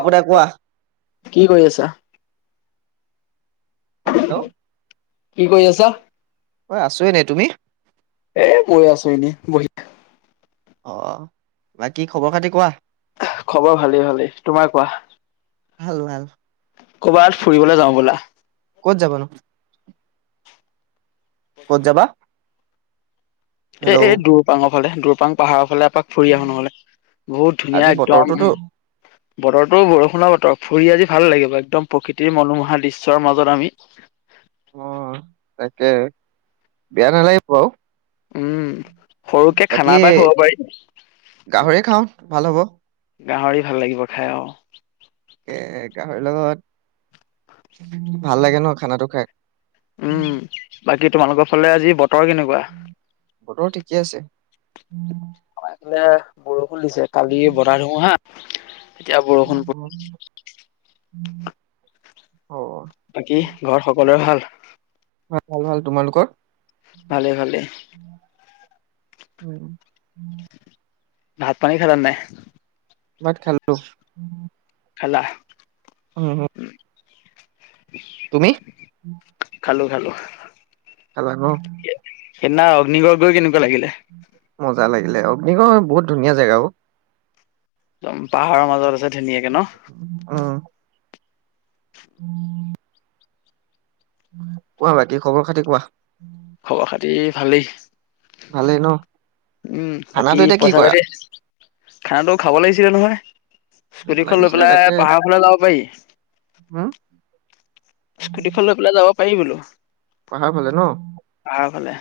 আগতে কোৱা? কি কৰি আছা? হেল্ল', কি কৰি আছা? ঐ আছো এনে তুমি? এ বৈ আছো এনে বহি অ', বা কি খবৰ খাতি কোৱা? খবৰ ভালেই ভালেই। তোমাৰ কোৱা? ভাল-ভাল ক'ৰবাত ফুৰিবলৈ যাওঁ ব'লা। কত যাবনো ক'ত যাবা। এ, হেল্ল' এই দৰপাংৰালে দৰপাং পাহাৰৰ ফালে এপাক ফুৰি আহো নহলে বহুত ধুনীয়া আজি একদম বতৰটোতো বতৰটো বৰষুণ বতৰ ফুৰি আজি ভাল লাগিব। একদম প্ৰকৃতিৰ মনোমোহা দৃশ্যৰ মাজত আমি অ', তাকে বেয়া নালাগিব বাও উম, সৰুকে বাকী খানা এটা খাব পাৰি। গাহৰি খাওঁ ভাল হ'ব গাহৰি ভাল লাগিব খাই অ, এ, গাহৰিৰ লগত ভাল লাগে ন খানাটো খাই। উম, বাকী তোমালোকৰ ফালে আজি বতৰ কেনেকুৱা? বতৰ ঠিকে আছে। আমাৰ বৰষুণ দিছে, কালি বজাই ধোৱা হা- অ [inaudible] বাকী ঘৰত সকলোৱোৰে ভাল ভাল ভাল তোমালোকৰ ভালে ভালে উম, ভাত পানী খালা নে নাই? ভাক খেলো খালা উম উ উম তুমি খালো খালো খালা নো সেইদিনা অগ্নিগড়গৈ কেনেকুৱা লাগিলে মজা লাগিলে অগ্নিগড় বহুত ধুনীয়া জাগাবোৰ একদম পাহাৰৰ মাজত আছে ধুনীয়াকে ন উম উম কোৱা বাকী খবৰ খাতি কোৱা খবৰ খাতি ভালেই ভালেই ন উম খানাটো বাকী এতিয়া কি পইচা কৰা পাতি খানাটো খাব লাগিছিলে নহয় স্কুটিখন লৈ পেলাই পাহাৰৰ ফালে যাব পাৰি হা স্কুটিখন লৈ পেলাই যাব পাৰি বোলো পাহাৰ ফালে ন পাহাৰফালে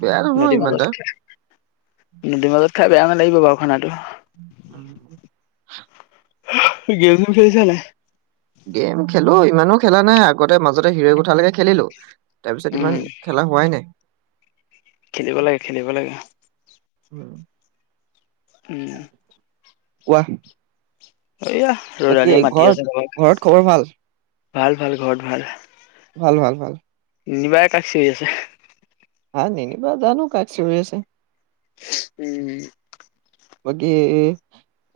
বেয়া নহয় নদীৰ ইমান এটা। মাজত নদীৰ মাজত খাই বেয়া নালাগিব বাৰু খানাটো উম গেজম খেলিছা নাই গেম খেলো ইমানো খেলা নাই আগতে মাজতে হিৰ গোঠালৈকে খেলিলো তাৰপিছত উম ইমান খেলা হোৱাই নাই খেলিব লাগে খেলিব লাগে উ উম কোৱা এয়া বাকী ৰৰালিয় মাতি ঘৰত আছে লগ ঘৰত খবৰ ভাল ভাল ভাল ঘৰত ভাল ভাল ভাল ভাল নিবাৰে কাচি হৈ আছে হা নে নি বাদা ন কাট চ আছে উম বাকী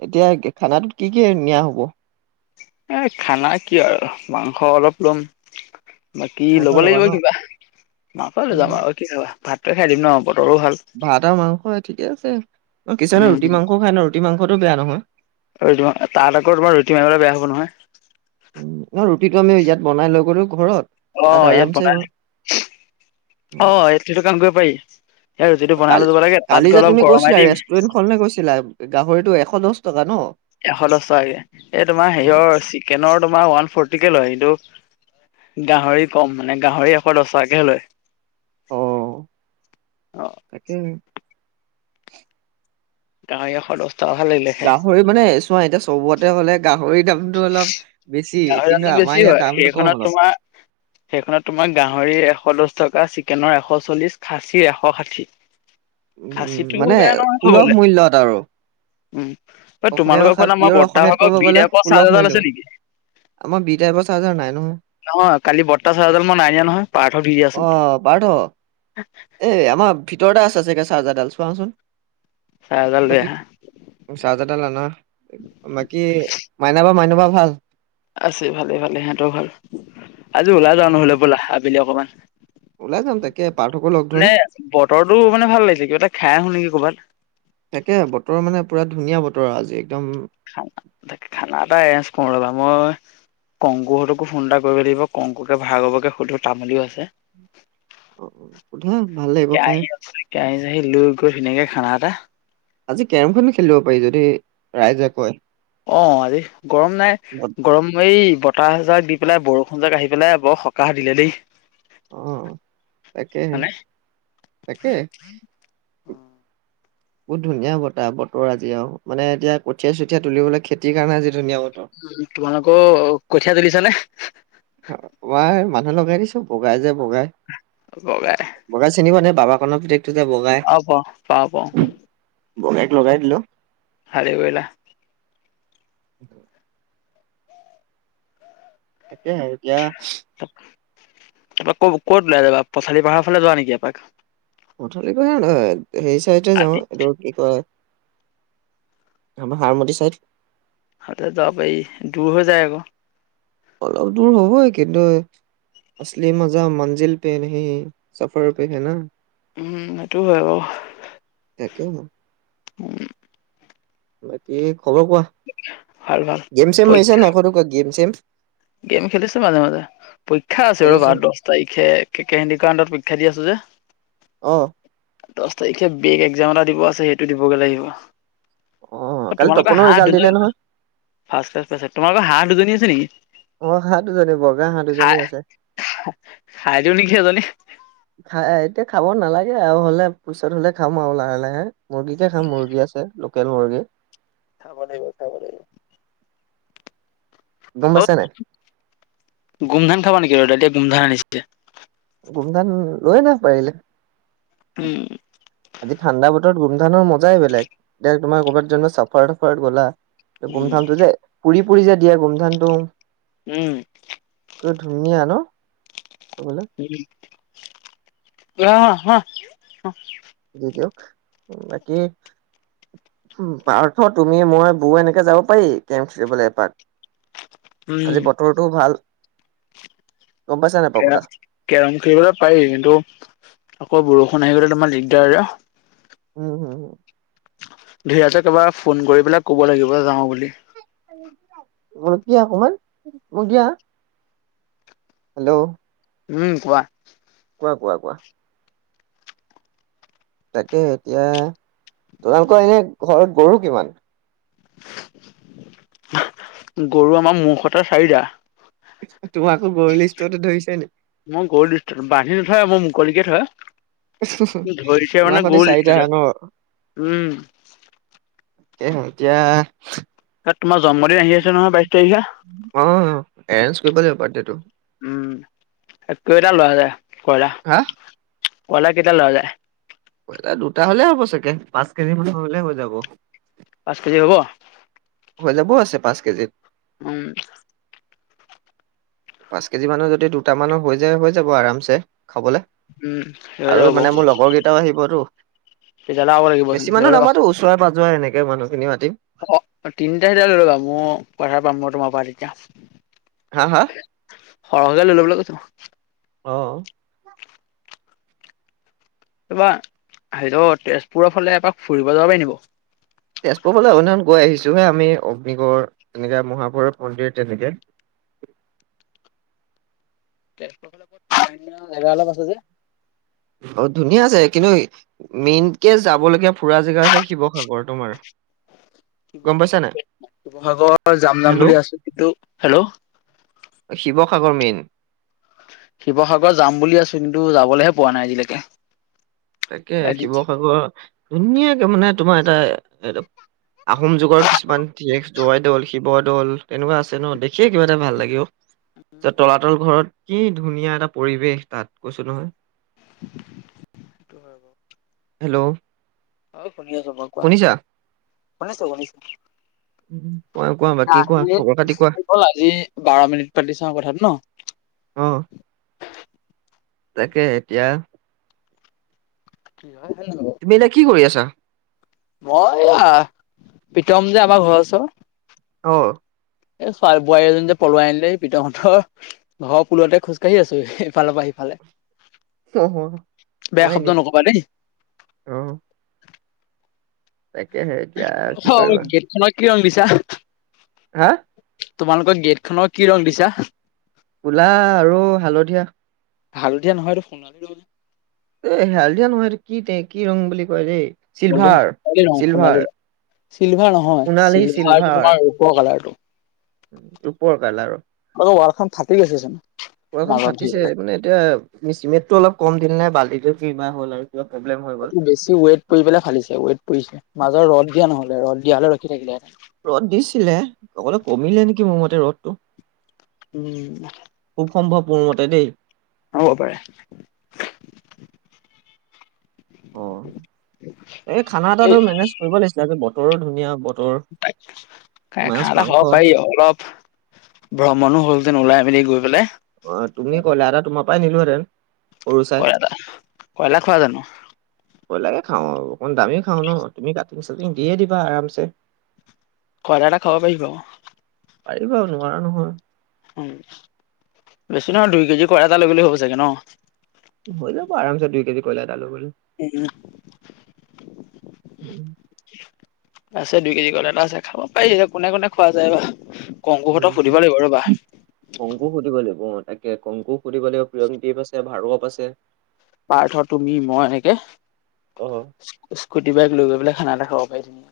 এতিয়া খানাটোত কি কি নিয়া হ'ব এ খানা কি আৰু মাংস অলপ লম বাক কি মাংস ল'ব ল'বা লাগিব ন কিবা মাক লৈ যাম উম আৰু কি হা ভাতটে খাই দিম ন বতৰো ভাল ভাত আৰু মাংস ঠিকে আছে কিছুমানে উম ৰুটি মাংসও খাই ন ৰুটি মাংসতটো বেয়া নহয় ৰুটি তাত আকৈ তোমাৰ ৰুটি মাংস টো বেয়া হব নহয় উ ৰুটিটো আমি ইয়াত বনাই লৈ গ'লো ঘৰত অ তাত ইয়াত বনাই আৰামছে অ ইয়াত সেইটো কাম কৰিব পাৰি ইয়াত ৰুটিটো বনাই কাল লৈ যাব লাগে তাত কালি গৈ যে অলপ তুমি গৰমাই কৈছিলা দিম ৰেষ্টুৰেন্ট খনে কৈছিলা গাহৰিটো এশ দহ টকা ন এশ দহ টকাকে এই তোমাৰ হেৰিয়ৰ চিকেনৰ তোমাৰ ওৱান ফৰ্টিকে লয় কিটো গাহৰি কম মানে গাহৰি আকৌ দহ টাকে লয় অ অ তাকে গাহৰি এশ দহটাশাল লাগিলেহে গাহৰি মানে চোৱা এতিয়া চবতে হ'লে গাহৰিৰ দামতটো অলপ বেছি গাহৰি কিন্তু দামতো আমাৰ বেছি ইয়াত হয়। দামটো কম সেইখনত অলপ তোমাৰ সেইখনত তোমাৰ গাহৰি এশ দচ টকা চিকেনৰ এশ চল্লিশ খাচী এশ ষাঠি উম মানে খাচীটো বেয়া নহয় সুলভ খাবলে মূল্যত আৰু উম। এই অসমীয়া তোমালোকৰ ভাষাত ঘৰত আমাৰ পিয়ৰ বৰ্তাহ অসমীয়াত ক'ব ভাগৰ বি গ'লে ডাভৰ সুলভ চাৰ্জা মূল্য ডাল আছে নেকি? আমাৰ বি টাইপৰ চাৰ্জাৰ নাই নহয় নহয় কালি বৰ্তা চাজা মই নাই নিয়া নহয় পাৰ্থত দি দিআচোন। অ পাৰ্থ এই আমাৰ ভিতৰতে আছে চাগৈ চাৰ্জাৰডাল চোৱাচোন ছাৰ্জা দাল লৈ আহ। চাৰ্জাৰ দাল আনা বাকী মাইনাবা মাইনবা ভাল? আছে ভালে ভালে সিহঁতৰও ভাল আজি ওলাই অ যাওঁ নহ'লে ব'লা আবেলি অকণমান ওলাই যাম তাকে পাৰ্থকো লগ ধৰিম। বতৰতো মানে ভাল লাগিছে কিবা এটা খাই আহো নেকি ক'ৰবাত। তাকে বতৰ মানে পূৰা ধুনীয়া বতৰ আজি একদম খানা এটা এৰেঞ্জ কৰো ৰ'বা মই কংকু হঁতোকো ফোন এটা কৰিব লাগিব কংকুকে ভাৰ্গবকে সুধো তামুলিও আছে। অ, সোধা ভাল লাগিব খাই কেৰাহী আছে কেৰাহী চেয়াহি লৈ গৈ ধুনীয়াকে খানা এটা আজি কেৰম খনো খেলিব পাৰি যদি ৰাইজে কয়। অ', আজি গৰম নাই। বত গৰম এই বতাহজাক দি পেলাই বৰষুণ জাক আহি পেলাই বৰ সকাহ দিলে দেই। অ', তাকে হয়নে? তাকে। [inaudible] বহুত ধুনীয়া বতাহ বতৰ আজি আৰু মানে এতিয়া কঠিয়াই চঠিয়াই তুলিবলৈ খেতিৰ কাৰণে আজি ধুনীয়া বতৰ। তোমালোকৰ কঠীয়া তুলিছা নে? মই মানুহ লগাই দিছো বগাই যে বগাই। বগাই বগাই চিনিব নাই বাবা কণ পোতেকটো যে বগাই অ প পাও পাও বগাইক লগাই দিলো। খালি বইলা। তাকেহে এতিয়া ক'ত ক'ত ওলাই যাবা পথালি পাহাৰ ফালে যোৱা নেকি এপাক? পথালী পিনে নহয় হেৰি চাইডে আতি যাওঁ। কি কয় আমাৰ হাৰমতি চাইদ। তাতে যাব পাৰি দূৰ হৈ যায় আকৌ। অলপ দূৰ হ'বই কিন্তু আচলি মজা মঞ্জিল পে নেহি সফৰ পে হে না। সেইটো হয় বাৰু। [unintelligible] [unintelligible] বাকী খবৰ কোৱা ভাল ভাল গেম চেম পৰীক্ষা মাৰিচানে নাই সৰু কে গেম চেম? গেম খেলিছেো মাজে মাজে পৰীক্ষা আছে খেলিছো বাৰ দহ তাৰিখে কে কে হেণ্ডী কৰ আন্দাৰত পৰীক্ষা দি আছো যে। অঁ'। দহ তাৰিখে বেগ এক্জাম এটা দিব আছে সেইটো দিবগৈ লাগিব। অ কালি তোমালোকৰ তপনৰ হাঁহ ৰিজাল্ট দিলে দুজন নহয় ফাৰ্ষটেক তোমালোকৰ হাঁহ দুজনী আছে নেকি? অ', হাহঁ দুজনী বগা হাঁহ দুজনী আছে খাই দিউ নেকি এজনী। খাই এতিয়া খাব নালাগে আৰু হ'লে পিছত হ'লে খাম আৰু লাহে লাহে। মুৰ্গীকে খাম মুৰ্গী আছে লোকেল মুৰ্গী। খাব লাগিব খাব লাগিব। গম পাইচানে নাই? গুমধান খাব নেকি ৰ'দালিয়ে গুম ধান আনিছে। গুমধান লৈ আনা পাৰিলে। উম। আজি ঠাণ্ডা বতৰত গুমধানৰ মজাই বেলেগ এতি তুমাৰ ক'ৰবাত চাফাৰত তাফাৰত গলা উম গুমধানটো যে পুৰি পুৰি যে দিয়ে গুমধানটো। উম। ধুনীয়া ন' খাবলে? [unintelligible] অ দি দক বাকী উ পাৰ্থ তুমি মই বৌ এনেকে যাব পাৰি কেম খেলিবলৈ এপাত উম আজি বতৰটোও ভাল গম পাইছা নাই কে পাপুদা কেৰম খেলিবলৈ পাৰি কিন্তু আকৌ বৰষুণ আহি গলে তোমাৰ দিগদাৰৰে উম হু হু ধুীয়তে কবা ফোন কৰি পেলাই ক'ব লাগিব যাওঁ বুলি তিা অকমান ম দিয়া হেল্ল' উম কোৱা কোৱা কোৱা কোৱা তাকে এতিয়া তোমালোকৰ এনে ঘৰত গৰু কিমান গৰু আমাৰ মুখটা চাৰিটা তোম আকৌ গৰু লিষ্টতে ধৰিছে নেকি মই গৰু দি বান্ধি নথয় মই মুকলিকে থয় ধৰিছে তোমাৰ মানে সতে চাৰিটা গলছিল য ন উম স হতিয়া তাত তোমাৰ জন্মদ আহ আছে নহয় বাইশ তাৰিখে অ এৰেঞ্জ কৰিব লাগিব বাৰ্থডটো উম কেইটাম লোৱা যায় কইলা হা কলা কেইদাল ললে কা দুটা হলে হ'ব চাগে পাঁচ কেজি মান হৈলে হৈ যাব পাঁচ কেজি হ'ব হৈ যাবও আছে পাঁচ কেজিত উম পাঁচ কেজি মানৰ যদি দুটামানৰ হৈ যায় হৈ যাব আৰামছে খাবলৈ উম হৈ আৰু যাব বাৰু মানে মোৰ লগৰ কেইটাও আহিবতো তেতিয়াহ'লে আৰু লাগিবচোন বেছি লৈ মানুহ ল'বা নামাতো উচ চৰা বাজোৱা এনেকৈ মানুহখিনি মাতিম অ তিনিটা হিট লৈ ল'বা মই পথাৰ পাম মই তোমাৰ পৰা তেতিয়া হা হা সৰহকে লৈলে বোলে কৈছ অ তা সেইত তেজপুৰৰ ফালে এপাক ফুৰিব যাব পাৰি নিব তেজপুৰ ফালে অন্য গৈ আহিছোহে আমি অগ্নিগড় তেনেকে মহাভৈৱ মন্দিৰ তেনেকে তেজপুৰৰ ফালৰ অন্য জেগা অলপ আছে যে অ ধুনীয়া আছে কিন্তু মেইন কেজ যাব লগগীয়া ফুৰা জেগাছে শিৱসাগৰ তোমাৰ গম শিৱসাগ পাইছা নাই শিৱসাগৰ যাম যাম বুলি আছো কিন্তু হেল্ল' শিৱসাগৰ মেইন শিৱসাগৰত যাম বুলি আছো কিন্তু যাবলৈহে পোৱা নাই আজিলৈকে তাকে এদিন শিৱসাগৰ ধুনীয়াকে মানে তোমাৰ এটা আহোম যুগৰ কিছুমান শেষ জৱাই দৌল শিৱ দৌল তেনেকুৱা আছে ন দেখিয়ে কিবা এটা ভাল লাগে যে তলাতল ঘৰত কি ধুনীয়া এটা পৰিৱেশ তাত কৈছো নহয় সেইটো হয় বাৰু হেল্ল' অ শুনিয়াছ শুনিছা মানে চবকে উম, কোৱা কোৱা বাকী কোৱা খবৰ খাতি কোৱা? গ'ল আজি বাৰ মিনিট পাতি চাওঁ কথাটো ন অ তাকে এতিয়া হেল্ল'। তুমি এতিয়া কি কৰি আছা। মই অ', প্ৰিতম যে আমাৰ ঘৰৰ ওচৰত অ'। এ চোৱ বোৱাৰী এজনী যে পোলোৱাই আনিলে প্ৰিতম হতৰ ঘৰ পুলতে খোজকাঢ়ি আছো ইফালৰ পৰা সিফালে অ বেয়া হয় শব্দ নি? নকবা দেই। অ'। তাকেহে এতিয়া কি চাও কৰিবা? গেটখনক কি ৰং দিছা? হা। তোমালোকৰ গেট খনৰ কি ৰং দিছা। কলা আৰু হালধীয়া। হালধীয়া নহয় এই সোনালী এ হাল দিয়া নহয়টো কি তে কি ৰং বুলি কয় দেই। সোণালী চিলভাৰ ৰং চিলভাৰ সোনালী ৰং‌ চিলভাৰ নহয় চিলভাৰ তোমাৰ ৰূপৰ কালাৰটো ৰূপৰ কালৰ ওৱাল খন‌ ফাটি গৈছে চোন। ভৰিখন মাজত ধৰি ফাটিছে পেলাই। মানে এতিয়া চিমেণ্টতটো অলপ কম দিলে নে বালি কিবা হ'ল আৰু। কিবা প্ৰব্লেম হৈ গ'ল। ৱেট পৰি পেলাই ফালিছে ৱেইট পৰিছে মাজত ৰদ দিয়া নহলে ৰদ দিয়া হলে ৰখি থাকিলেহেতেন। ৰ'দ দিছিলে অকলে কমিলে নেকি মোৰ মতে ৰ'দটো। উম। খুব সম্ভৱ মোৰ মতে দেই। হ'ব পাৰে। অ', এই খানা এটা এই ধৰ মেনেজ কৰিব লাগিছিলে বতৰো ধুনীয়া বতৰ মাছ খানা মাংস খাব পাৰি অলপ ভ্ৰমণো হ'লহতেন ওলাই মেলি গৈ পেলাই অ', তুমি কলা তোমাৰ পৰাই নিলোহেতেন। কয়লা কয়লা খোৱা জানো। কয়লাকে খাওঁ আৰু অকমান দামি খাওঁ ন তুমি কাটিং চাটিং দিয়ে দিবা আৰামছে। কয়লটা খাব পাৰি বাৰু। পাৰিব নোৱাৰা নহয়। বেছি নহয় দুই কেজি কয়লা‌এটা লৈ গলে হ'ব চাগে ন। হৈ যাব আৰামছে দুই কেজি কয়লা এটা লৈ গ'লে। উম। আছে দুই কেজি কয়লাটা আছে খাব পাৰি কোনে কোনে খোৱা যায় বা। কংকুহঁতক উম সুধিব লাগিব ৰ'বা। উ। কংকু সুধিব লাগিব তাকে কংকু সুধিব লাগিব প্ৰিয়ং দীপ আছে ভাৰ্গৱ আছে। পাৰ্থ তুমি মই এনেকে অ স্কুটি বাইক লৈ গৈ পেলাই খানা এটা খাব পাৰিম।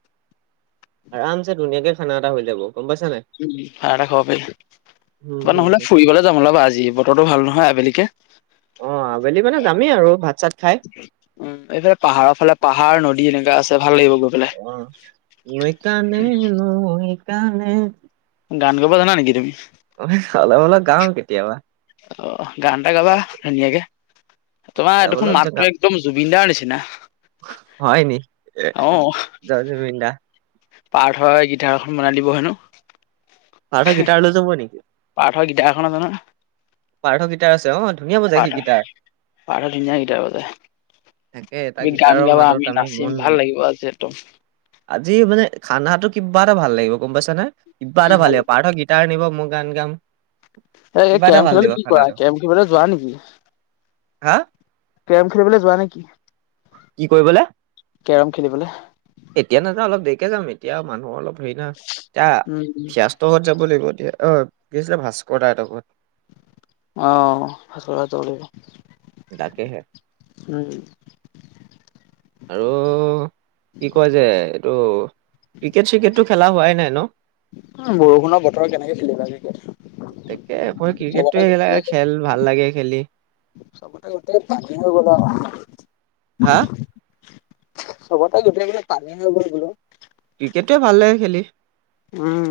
আৰাম চে ধুনীয়াকে খানা এটা হৈ যাব। গম পাইছা নাই উম, খানা‌এটা খাব উম পাৰি হুম নহ'লে হুম ফুৰিবলৈ যাম [unintelligible] বতৰটো ভাল নহয় আবেলিকে অ', আবেলি মানে যামেই আৰু ভাত চাত খাই। উম এইফালে পাহাৰৰ ফালে পাহাৰ নদী এনেকা আছে ভাল লাগিব গৈ পেলাই। অ', নৈ কানে নৈ কানে গান গাব জানা নেকি তুমি। অলপ অলপ গাও কেতিয়াবা। অ', গান এটা গাবা ধুনীয়াকে তোমাৰ অলপ দেখোন অলপ মাতটো জেগা একদম জুবিন দা নিছিনা। হয় নি? জয় জুবিন দা। পাৰ্থয়ে গিটাৰখন বনাই দিব হেনো। পাৰ্থয়ে গিটালৈ যাব নেকি? পাৰ্থৰ গিটাৰ এখন আছে নহয়। পাৰ্থ গিটাৰ আছে অ ধুনীয়া বজাই সি পাৰ্থ গিটাৰ পাৰ্থই ধুনীয়া গিটাৰ বজাই। তাকে তাৰ তুমি গিটাৰৰ গান গাবা মাতত আমি মন নাচিম ভাল লাগিব আজি একদম। আজি মানে খানাটো কিবা এটা ভাল লাগিব গম পাইছা নে কিবা এটা ভাল লাগিব পাৰ্থয়ে গিটাৰ গিটাৰ নিব মই গান গাম। এ কিবা এটা কেৰম ভাল খেলতো লাগিব কি কৰা খানাটো কেৰম খেলীবলৈ যোৱা নেকি? হা? কেৰম খেলিবলৈ যোৱা নেকি? কি কৰিবলৈ? কেৰম খেলিবলে এতিয়া নাযাওঁ অলপ দেৰিকে যাম এতিয়া মানুহৰ অলপ হৰি ন উম এতিয়া [unintelligible] যাব লাগিব দিয়া অ' কি আছিলে ভাস্কৰদাহঁতৰ ঘৰত। অ', ভাস্কৰ তাত যাব লাগিব। তাকেহে। উম। আৰু কি কয় যে এইটো ক্ৰিকেট চিকেটটো খেলা হোৱাই নাই ন। বৰষুণৰ বতৰ কেনেকে খেলিবা ক্ৰিকেট। তাকে মই ক্ৰিকেট চবতে [unintelligible] গোটেই খেল ভাল লাগে খেলি। চবতে এতিয়া পানী হৈ গ'ল আৰু। হা চবতে গোটেইবিলাক পানীহৈ গ'ল বোলো। ক্ৰিকেটতোৱে ভাল লাগে খেলি। উম।